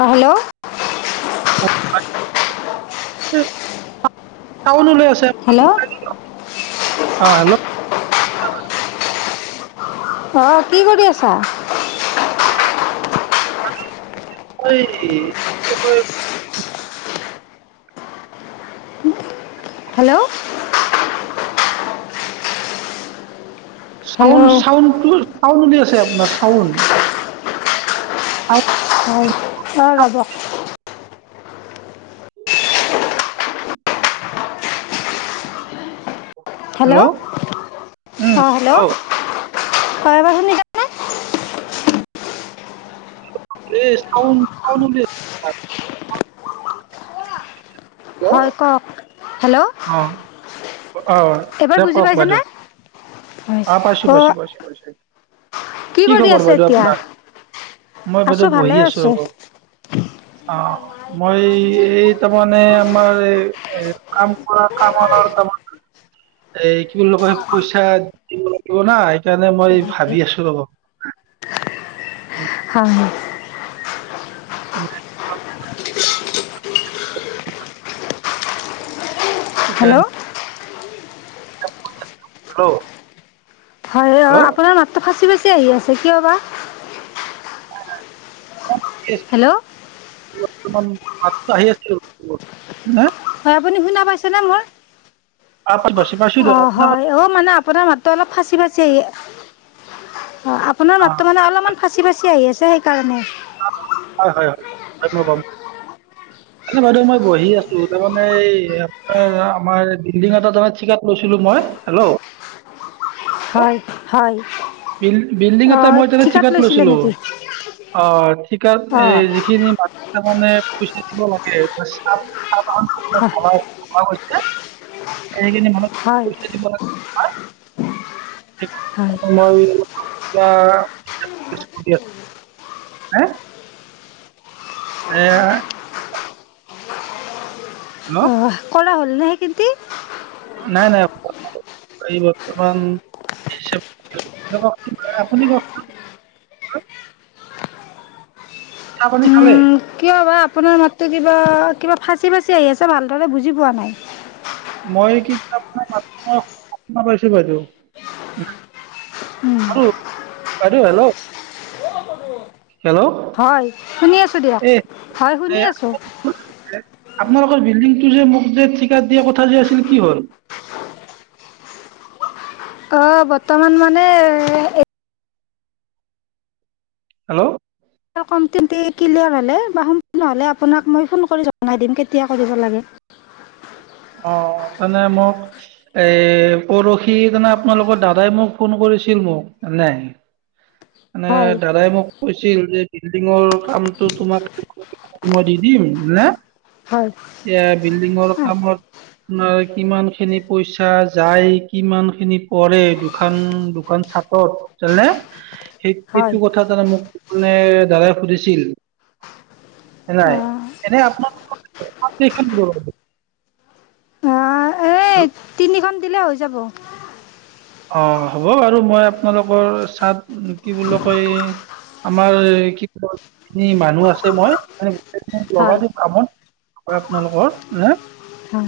অ', hello. Sound উলাই আছে। Hello. অ', হেল্ল'। অ', কি কৰি আছা? [unintelligible] হেল্ল'। হেল্ল' চাউণ্ড চাউণ্ডটো, চাউণ্ডটো দে আছে আপোনাৰ চাউণ্ড। হয় [unintelligible] অ', ৰ'ব। হেল্ল', অ', হেল্ল', হয় এইবা শুনিছে? এ চাউণ্ড চাউণ্ড উলিয়াইছে। হেল্ল' হয় ক'ক, হেল্ল'। অ', আহ। এইবাৰ দে বুজি কওক পাইছেনে? বাইদেউ, অ', পাইছোঁ পাইছোঁ পাইছোঁ পাইছোঁ। কি কৰি খবৰ আছে বাইদেউ এতিয়া? আপোনাৰ, মই আছো বাইদেউ ভালে বহি আছো ৰ'ব। অ', মই এই তাৰমানে আমাৰ এ কাম। কাম ত [unintelligible] এই কি বুলি কয় পইচা দিব লাগিব না সেইকাৰণে মই ভাবি আছো অলপ। উম। হা। [unintelligible] হেল্ল' [unintelligible] হেল্ল' হয় অ হেল্ল' আপোনাৰ মাতটো ফাঁচি ফাঁচি আহি আছে কিয় বা, হেল্ল' [inaudible] বৰ্তমান মাতটো আহি আছিল হা, হয় আপুনি শুনা পাইছেনে মোৰ? অলপমান পাইছো। পাইছো অ দিয়ক আপোনাৰ হয় ঔ মানে আপোনাৰ মাততো অলপ ফাঁচি ফাঁচি আহি অ আপ, আপোনাৰ মাতটো মানে অলপমান ফাঁচি ফাঁচি আহি আছে সেইকাৰণে। হয় হয় হয় মই গম পাইছো। মানে বাইদেউ মই বহি আছো তাৰমানে এই আপোনাৰ আমাৰ বিল্ডিং এটাত তাৰ মানে ঠিকা, ত লৈছিলো মই হেল্ল' হয় হয়। বিল বিল্ডিং এটা অঁ মই ঠিকাত লৈছিলে লৈছিলো। নেকি অ ঠিকাত অঁ এই যিখিনি মানুহ, তাৰমানে পইচা দিব লাগে সাধ সাধখন হয় [unintelligible] হৈছে এইখিনি মানুহক হয় পইচা দিব লাগে। [inaudible] হয় [unintelligible] হা এ হেল্ল'! অঁ কৰা হ'ল নে সেই খেতি নাই নাই এই বৰ্তমান ডিচে, কওঁকচোন আপুনি কওঁকচোন। চাহ পানী খালে? কিয় বা আপোনাৰ মাতটো কিবা কিবা ফাঁচি ফাঁচি আহি আছে ভালদৰে বুজি পোৱা নাই। মই কিন্তু আপোনাৰ মাতটো মই শুনা পাইছো বাইদেউ। আৰু বাইদেউ হেল্ল'! হেল্ল' হয় শুনি আছো দিয়ক এই হয় শুনি এই আছো। আপোনালোকৰ বিল্ডিংটো যে মোক যে ঠিকাত দিয়া কথা যে আছিল কি হ'ল? অ বৰ্তমান মানে এ হেল্ল'! [unintelligible] ক্লিয়াৰ হ'লে বা সম্পূৰ্ণ হ'লে আপোনাক মই ফোন কৰি জনাই দিম কেতিয়া কৰিব লাগে। অ মানে মোক এই পৰহি মানে আপোনালোকৰ দাদাই মোক ফোন কৰিছিল মোক তাৰমানে মানে হয় দাদাই মোক কৈছিল যে বিল্ডিঙৰ কামটো তোমাক মই দি দিম নে হয় এতিয়া বিল্ডিঙৰ কামত আপোনাৰ কিমান খিনি পইচা যায় কিমান খিনি পৰে দুখন দুখন চাটত জানে সেই হয় সেইটো কথা তাৰমানে মোক মানে দাদাই সুধিছিল নাই অঁ এনেই আপোনালোকৰ চাট কেইখন দিব বাৰু? এই তিনিখন দিলে হৈ যাব। অ হ'ব বাৰু মই আপোনালোকৰ চাট কি বুলি কয় আমাৰ কি কয় কিমানখিনি মানুহ আছে মই মানে হয় লগাই দিম কামত হয় আপোনালোকৰ নে অঁ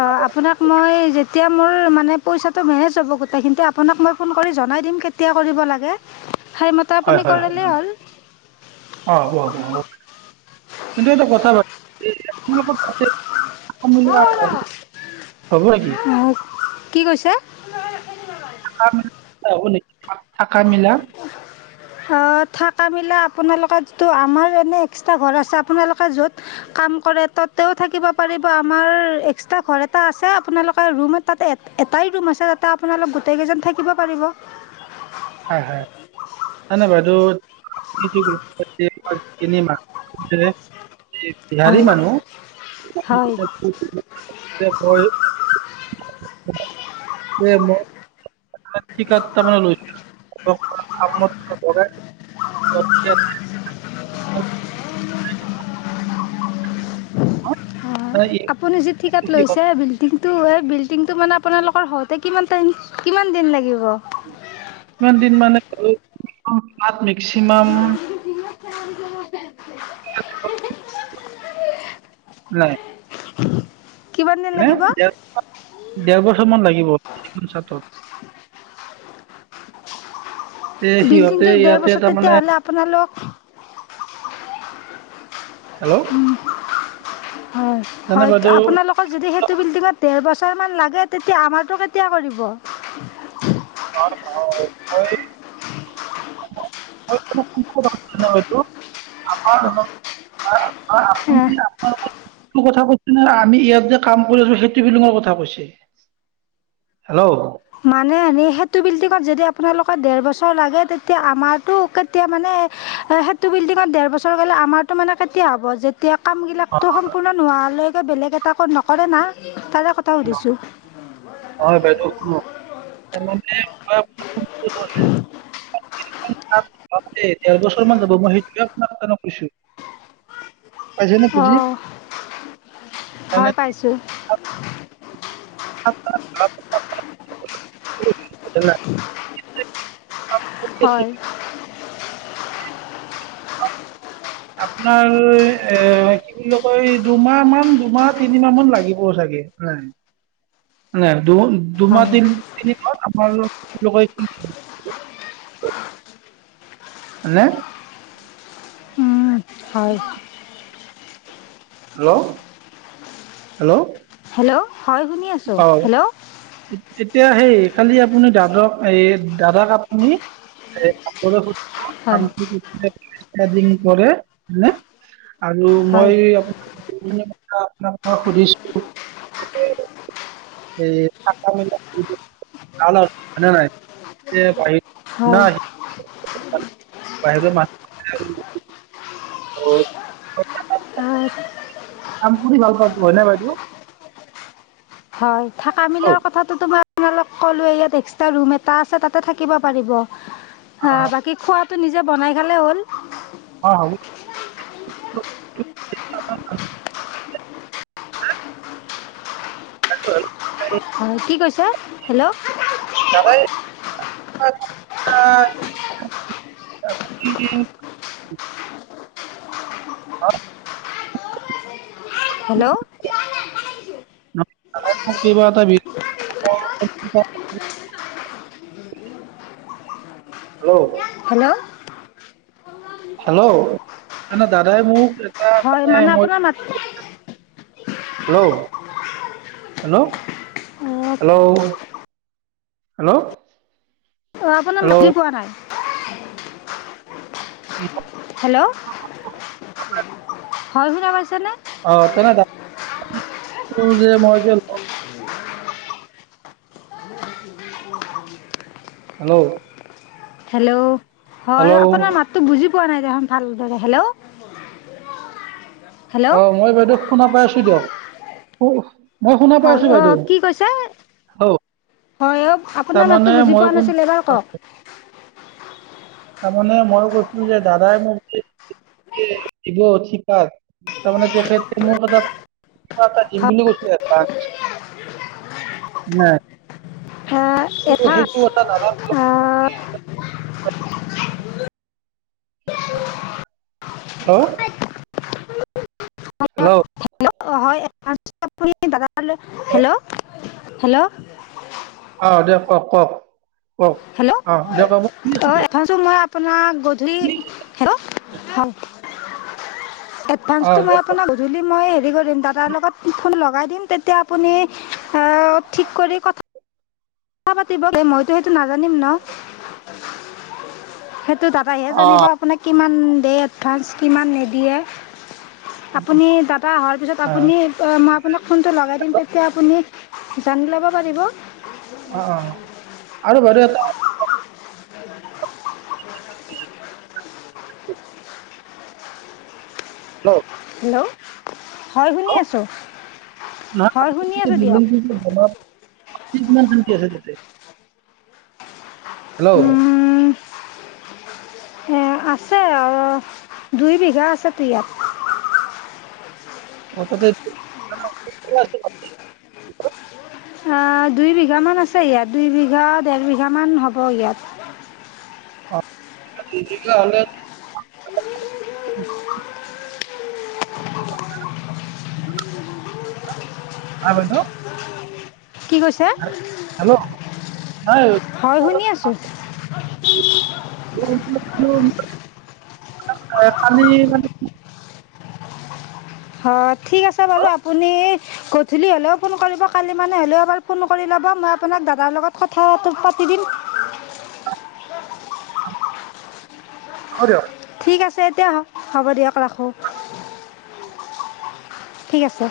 অঁ আপোনাক মই যেতিয়া মোৰ মানে পইচাটো মেনেজ হ'ব গোটেই খিনি আপোনাক মই ফোন কৰি জনাই দিম কে তিয়া কৰিব লাগে সেই হয় হয় হয় হয়, অ হ'ব হ'ব হ'ব বাইদেউ। কিন্তু এটা কথা বাইদেউ [unintelligible] হ'ব [unintelligible] আহ, কি কৈছে? [unintelligible] থাকা মেলা হ'ব নেকি থাকা মেলা? সা থাকা মেলা আপোনালোকৰ যিটো আমাৰ এনে এক্সট্ৰা ঘৰ আছে আপোনালোকে য'ত কাম কৰে ততেও থাকিব পাৰিব আমাৰ এক্সট্ৰা ঘৰ এটা আছে আপোনালোকে ৰুম তাত এ এটাই ৰুম আছে তাতে আপোনালোক গোটেইকেইজন থাকিব পাৰিব। হয় হয়। নাই নাই বাইদেউ [unintelligible] বিহাৰী হয় মানুহ হয় [unintelligible] [unintelligible] মানে ঠিকা দুটামানো লৈ থৈছো [unintelligible] কামত [unintelligible] হয় আপুনি যি ঠিকাত লৈছে কিমান [unintelligible] কিন্তু এই বিল্ডিংটো মানে আপোনালোকৰ হওঁতে কিমান টাইম, কিমান দিন লাগিব? কিমান দিন মানে [unintelligible] তাত মেক্সিমাম [unintelligible] কিমান দিন লাগিব [unintelligible] ডেৰ ডেৰ বছৰমান লাগিব। ফুল চাডত তে বিল্ডিংটো সিহঁতে ডেৰ ইয়াতে বছৰ তাৰমানে তেতিয়াহ'লে আপোনালোক হেল্ল'। হয়, জানে হয় বাইদেউ আপোনালোক [unintelligible] যদি সেইটো বিল্ডিঙত ডেৰ বছৰ মান লাগে তেতিয়া আমাৰটো কেতিয়া কৰিব? [inaudible] [inaudible] [unintelligible] কথা কৈছে নে আমি ইয়াত যে কাম কৰি আছো সেইটো বিল্ডঙৰ কথা কৈছে? হেল্ল'। মানে এ সেইটো বিল্ডিঙত যদি আপোনালোকৰ দেৰ বছৰ লাগে তেতিয়া আমাৰতো কে তেতিয়া মানে এ সেইটো বিল্ডিঙত দেৰ বছৰ গ'লে আমাৰটো মানে কেতিয়া হ'ব যে এতিয়া কামবিলাকতো সম্পূৰ্ণ নোহোৱালৈকে বেলেগ এটা নকৰে না তাৰে কথা সুধিছোঁ। হয়, বাইদেউ শুনক [unintelligible] [unintelligible] ডেৰ বছৰ মান যাব মই সেইটোকে [unintelligible] পাইছানে অ' বুজি। হয় [unintelligible] পাইছোঁ। [inaudible] কৰি আছো। হয়। আপোনাৰ এ [unintelligible] দুমাহ মান দুমাহ তিনিমাহ মান লাগিব চাগে। [unintelligible] দুমাহ হয় তিন [unintelligible] তিনি মাহ [unintelligible] [unintelligible] উম হয়। হেল্ল'। হেল্ল'। হেল্ল'। হয় শুনি আছো। অ হেল্ল'। [unintelligible] আপুনি দাদক এই দাদাক আপুনি হয় [unintelligible] কৰে। হয় নে? আৰু হয় মই আপোনাক যোনখিনি কথা আপোনাক মই সুধিছো [unintelligible] হেৰি [inaudible] [inaudible] হয় নে নাই হয় [inaudible] [inaudible] হয় [unintelligible] [unintelligible] হয়। থাকা অ মিলাৰ কথাটো তোমাৰ আপোনালোক ক'লো ইয়াত এক্সট্ৰা ৰুম এটা আছে তাতে থাকিব পাৰিব। অ' বাকী খোৱা তো নিজে বনাই খালেই হ'ল। অ' হ'ব। [unintelligible] অ' কি কৈছে? Hello. [unintelligible] [unintelligible] Hello. [unintelligible] [unintelligible] Hello. Hello. Hello, দাদাই মোক হয়, মানে আপোনাৰ মাত হেল্ল'। হেল্ল' অ' হেল্ল'। হেল্ল'। অ' আপোনাৰ হেল্ল' [unintelligible] পোৱা নাই। [unintelligible] হেল্ল', হয় শুনা পাইছা নে? অ' তেনে [inaudible] মই যে হেল্ল'। হেল্ল', হয় হেল্ল' আপোনাৰ মাততো বুজি পোৱা নাই দেখোন ভালদৰে, হেল্ল'। হেল্ল' অ' মই বাইদেউ শুনা পাই আছোঁ দিয়ক, শু মই শুনা পাই হয়, আছোঁ বাইদেউ অ' কি কৈছা‍? হেল্ল' হয়, অ' আপোনাৰ তাৰমানে মাততো বুজি মই পোৱা কোন নাছিলোঁ, এইবাৰ কওঁক। তাৰ মানে মই কৈছিলোঁ যে দাদাই মোক [inaudible] যে দিব ঠিকাত, তাৰমানে তেখেতে মোৰ কথা কিবা এটা দিম হয় বুলি কৈছে এডভাঞ্চ এডভাঞ্চ [unintelligible] হেল্ল'। হেল্ল'। [inaudible] অ' হয় [unintelligible] হেল্ল' হেল্ল'। অ' দিয়ক কওঁক কওঁক, কওঁক অ' দিয়ক মই শুনি আছোঁ দিয়ক। ত' মই আপোনাক গধূলি, হেল্ল' হয় [inaudible] অ', এডভাঞ্চটো মই দিয়ক কওক। আপোনাক গধূলি মই হেৰি কৰিম দাদাৰ লগত ফোন লগাই দিম তেতিয়া আপুনি অ' ঠিক কৰি কথা কথা পাতিব, মইতো সেইটো নাজানিম ন। সেইটো দাদাই হে জানিব অ', আপোনাক কিমান দিয়ে এডভাঞ্চ, কিমান নিদিয়ে। আপুনি দাদা অহাৰ পিছত হয়, আপুনি এ মই আপোনাক ফোনটো লগাই দিম তেতিয়া আপুনি জানি ল'ব পাৰিব। অ' অ' আৰু বাৰু এটা ল হেল্ল', হয় শুনি আছোঁ। হয় শুনি আছোঁ দিয়ক [unintelligible] হেল্ল'। অ' আছে আ, দুই বিঘা আছে টো ইয়াত। হঠাতে আ দুই বিঘামান আছে ইয়াত, দুই বিঘা ডেৰ বিঘামান হ'ব ইয়াত। অ' দুই বিঘা হ'লে [unintelligible] কি কৈছে? হেল্ল', নাই হয় শুনি আছোঁ। [unintelligible] কালি [unintelligible] হয়, ঠিক আছে বাৰু আপুনি গধূলি হ'লেও ফোন কৰিব, কালি মানে হ'লেও এবাৰ ফোন কৰি ল'ব। মই আপোনাক দাদাৰ লগত কথাটো পাতি দিম। হ'ব দিয়ক। ঠিক আছে এতিয়া। হ'ব দিয়ক ৰাখোঁ। ঠিক আছে।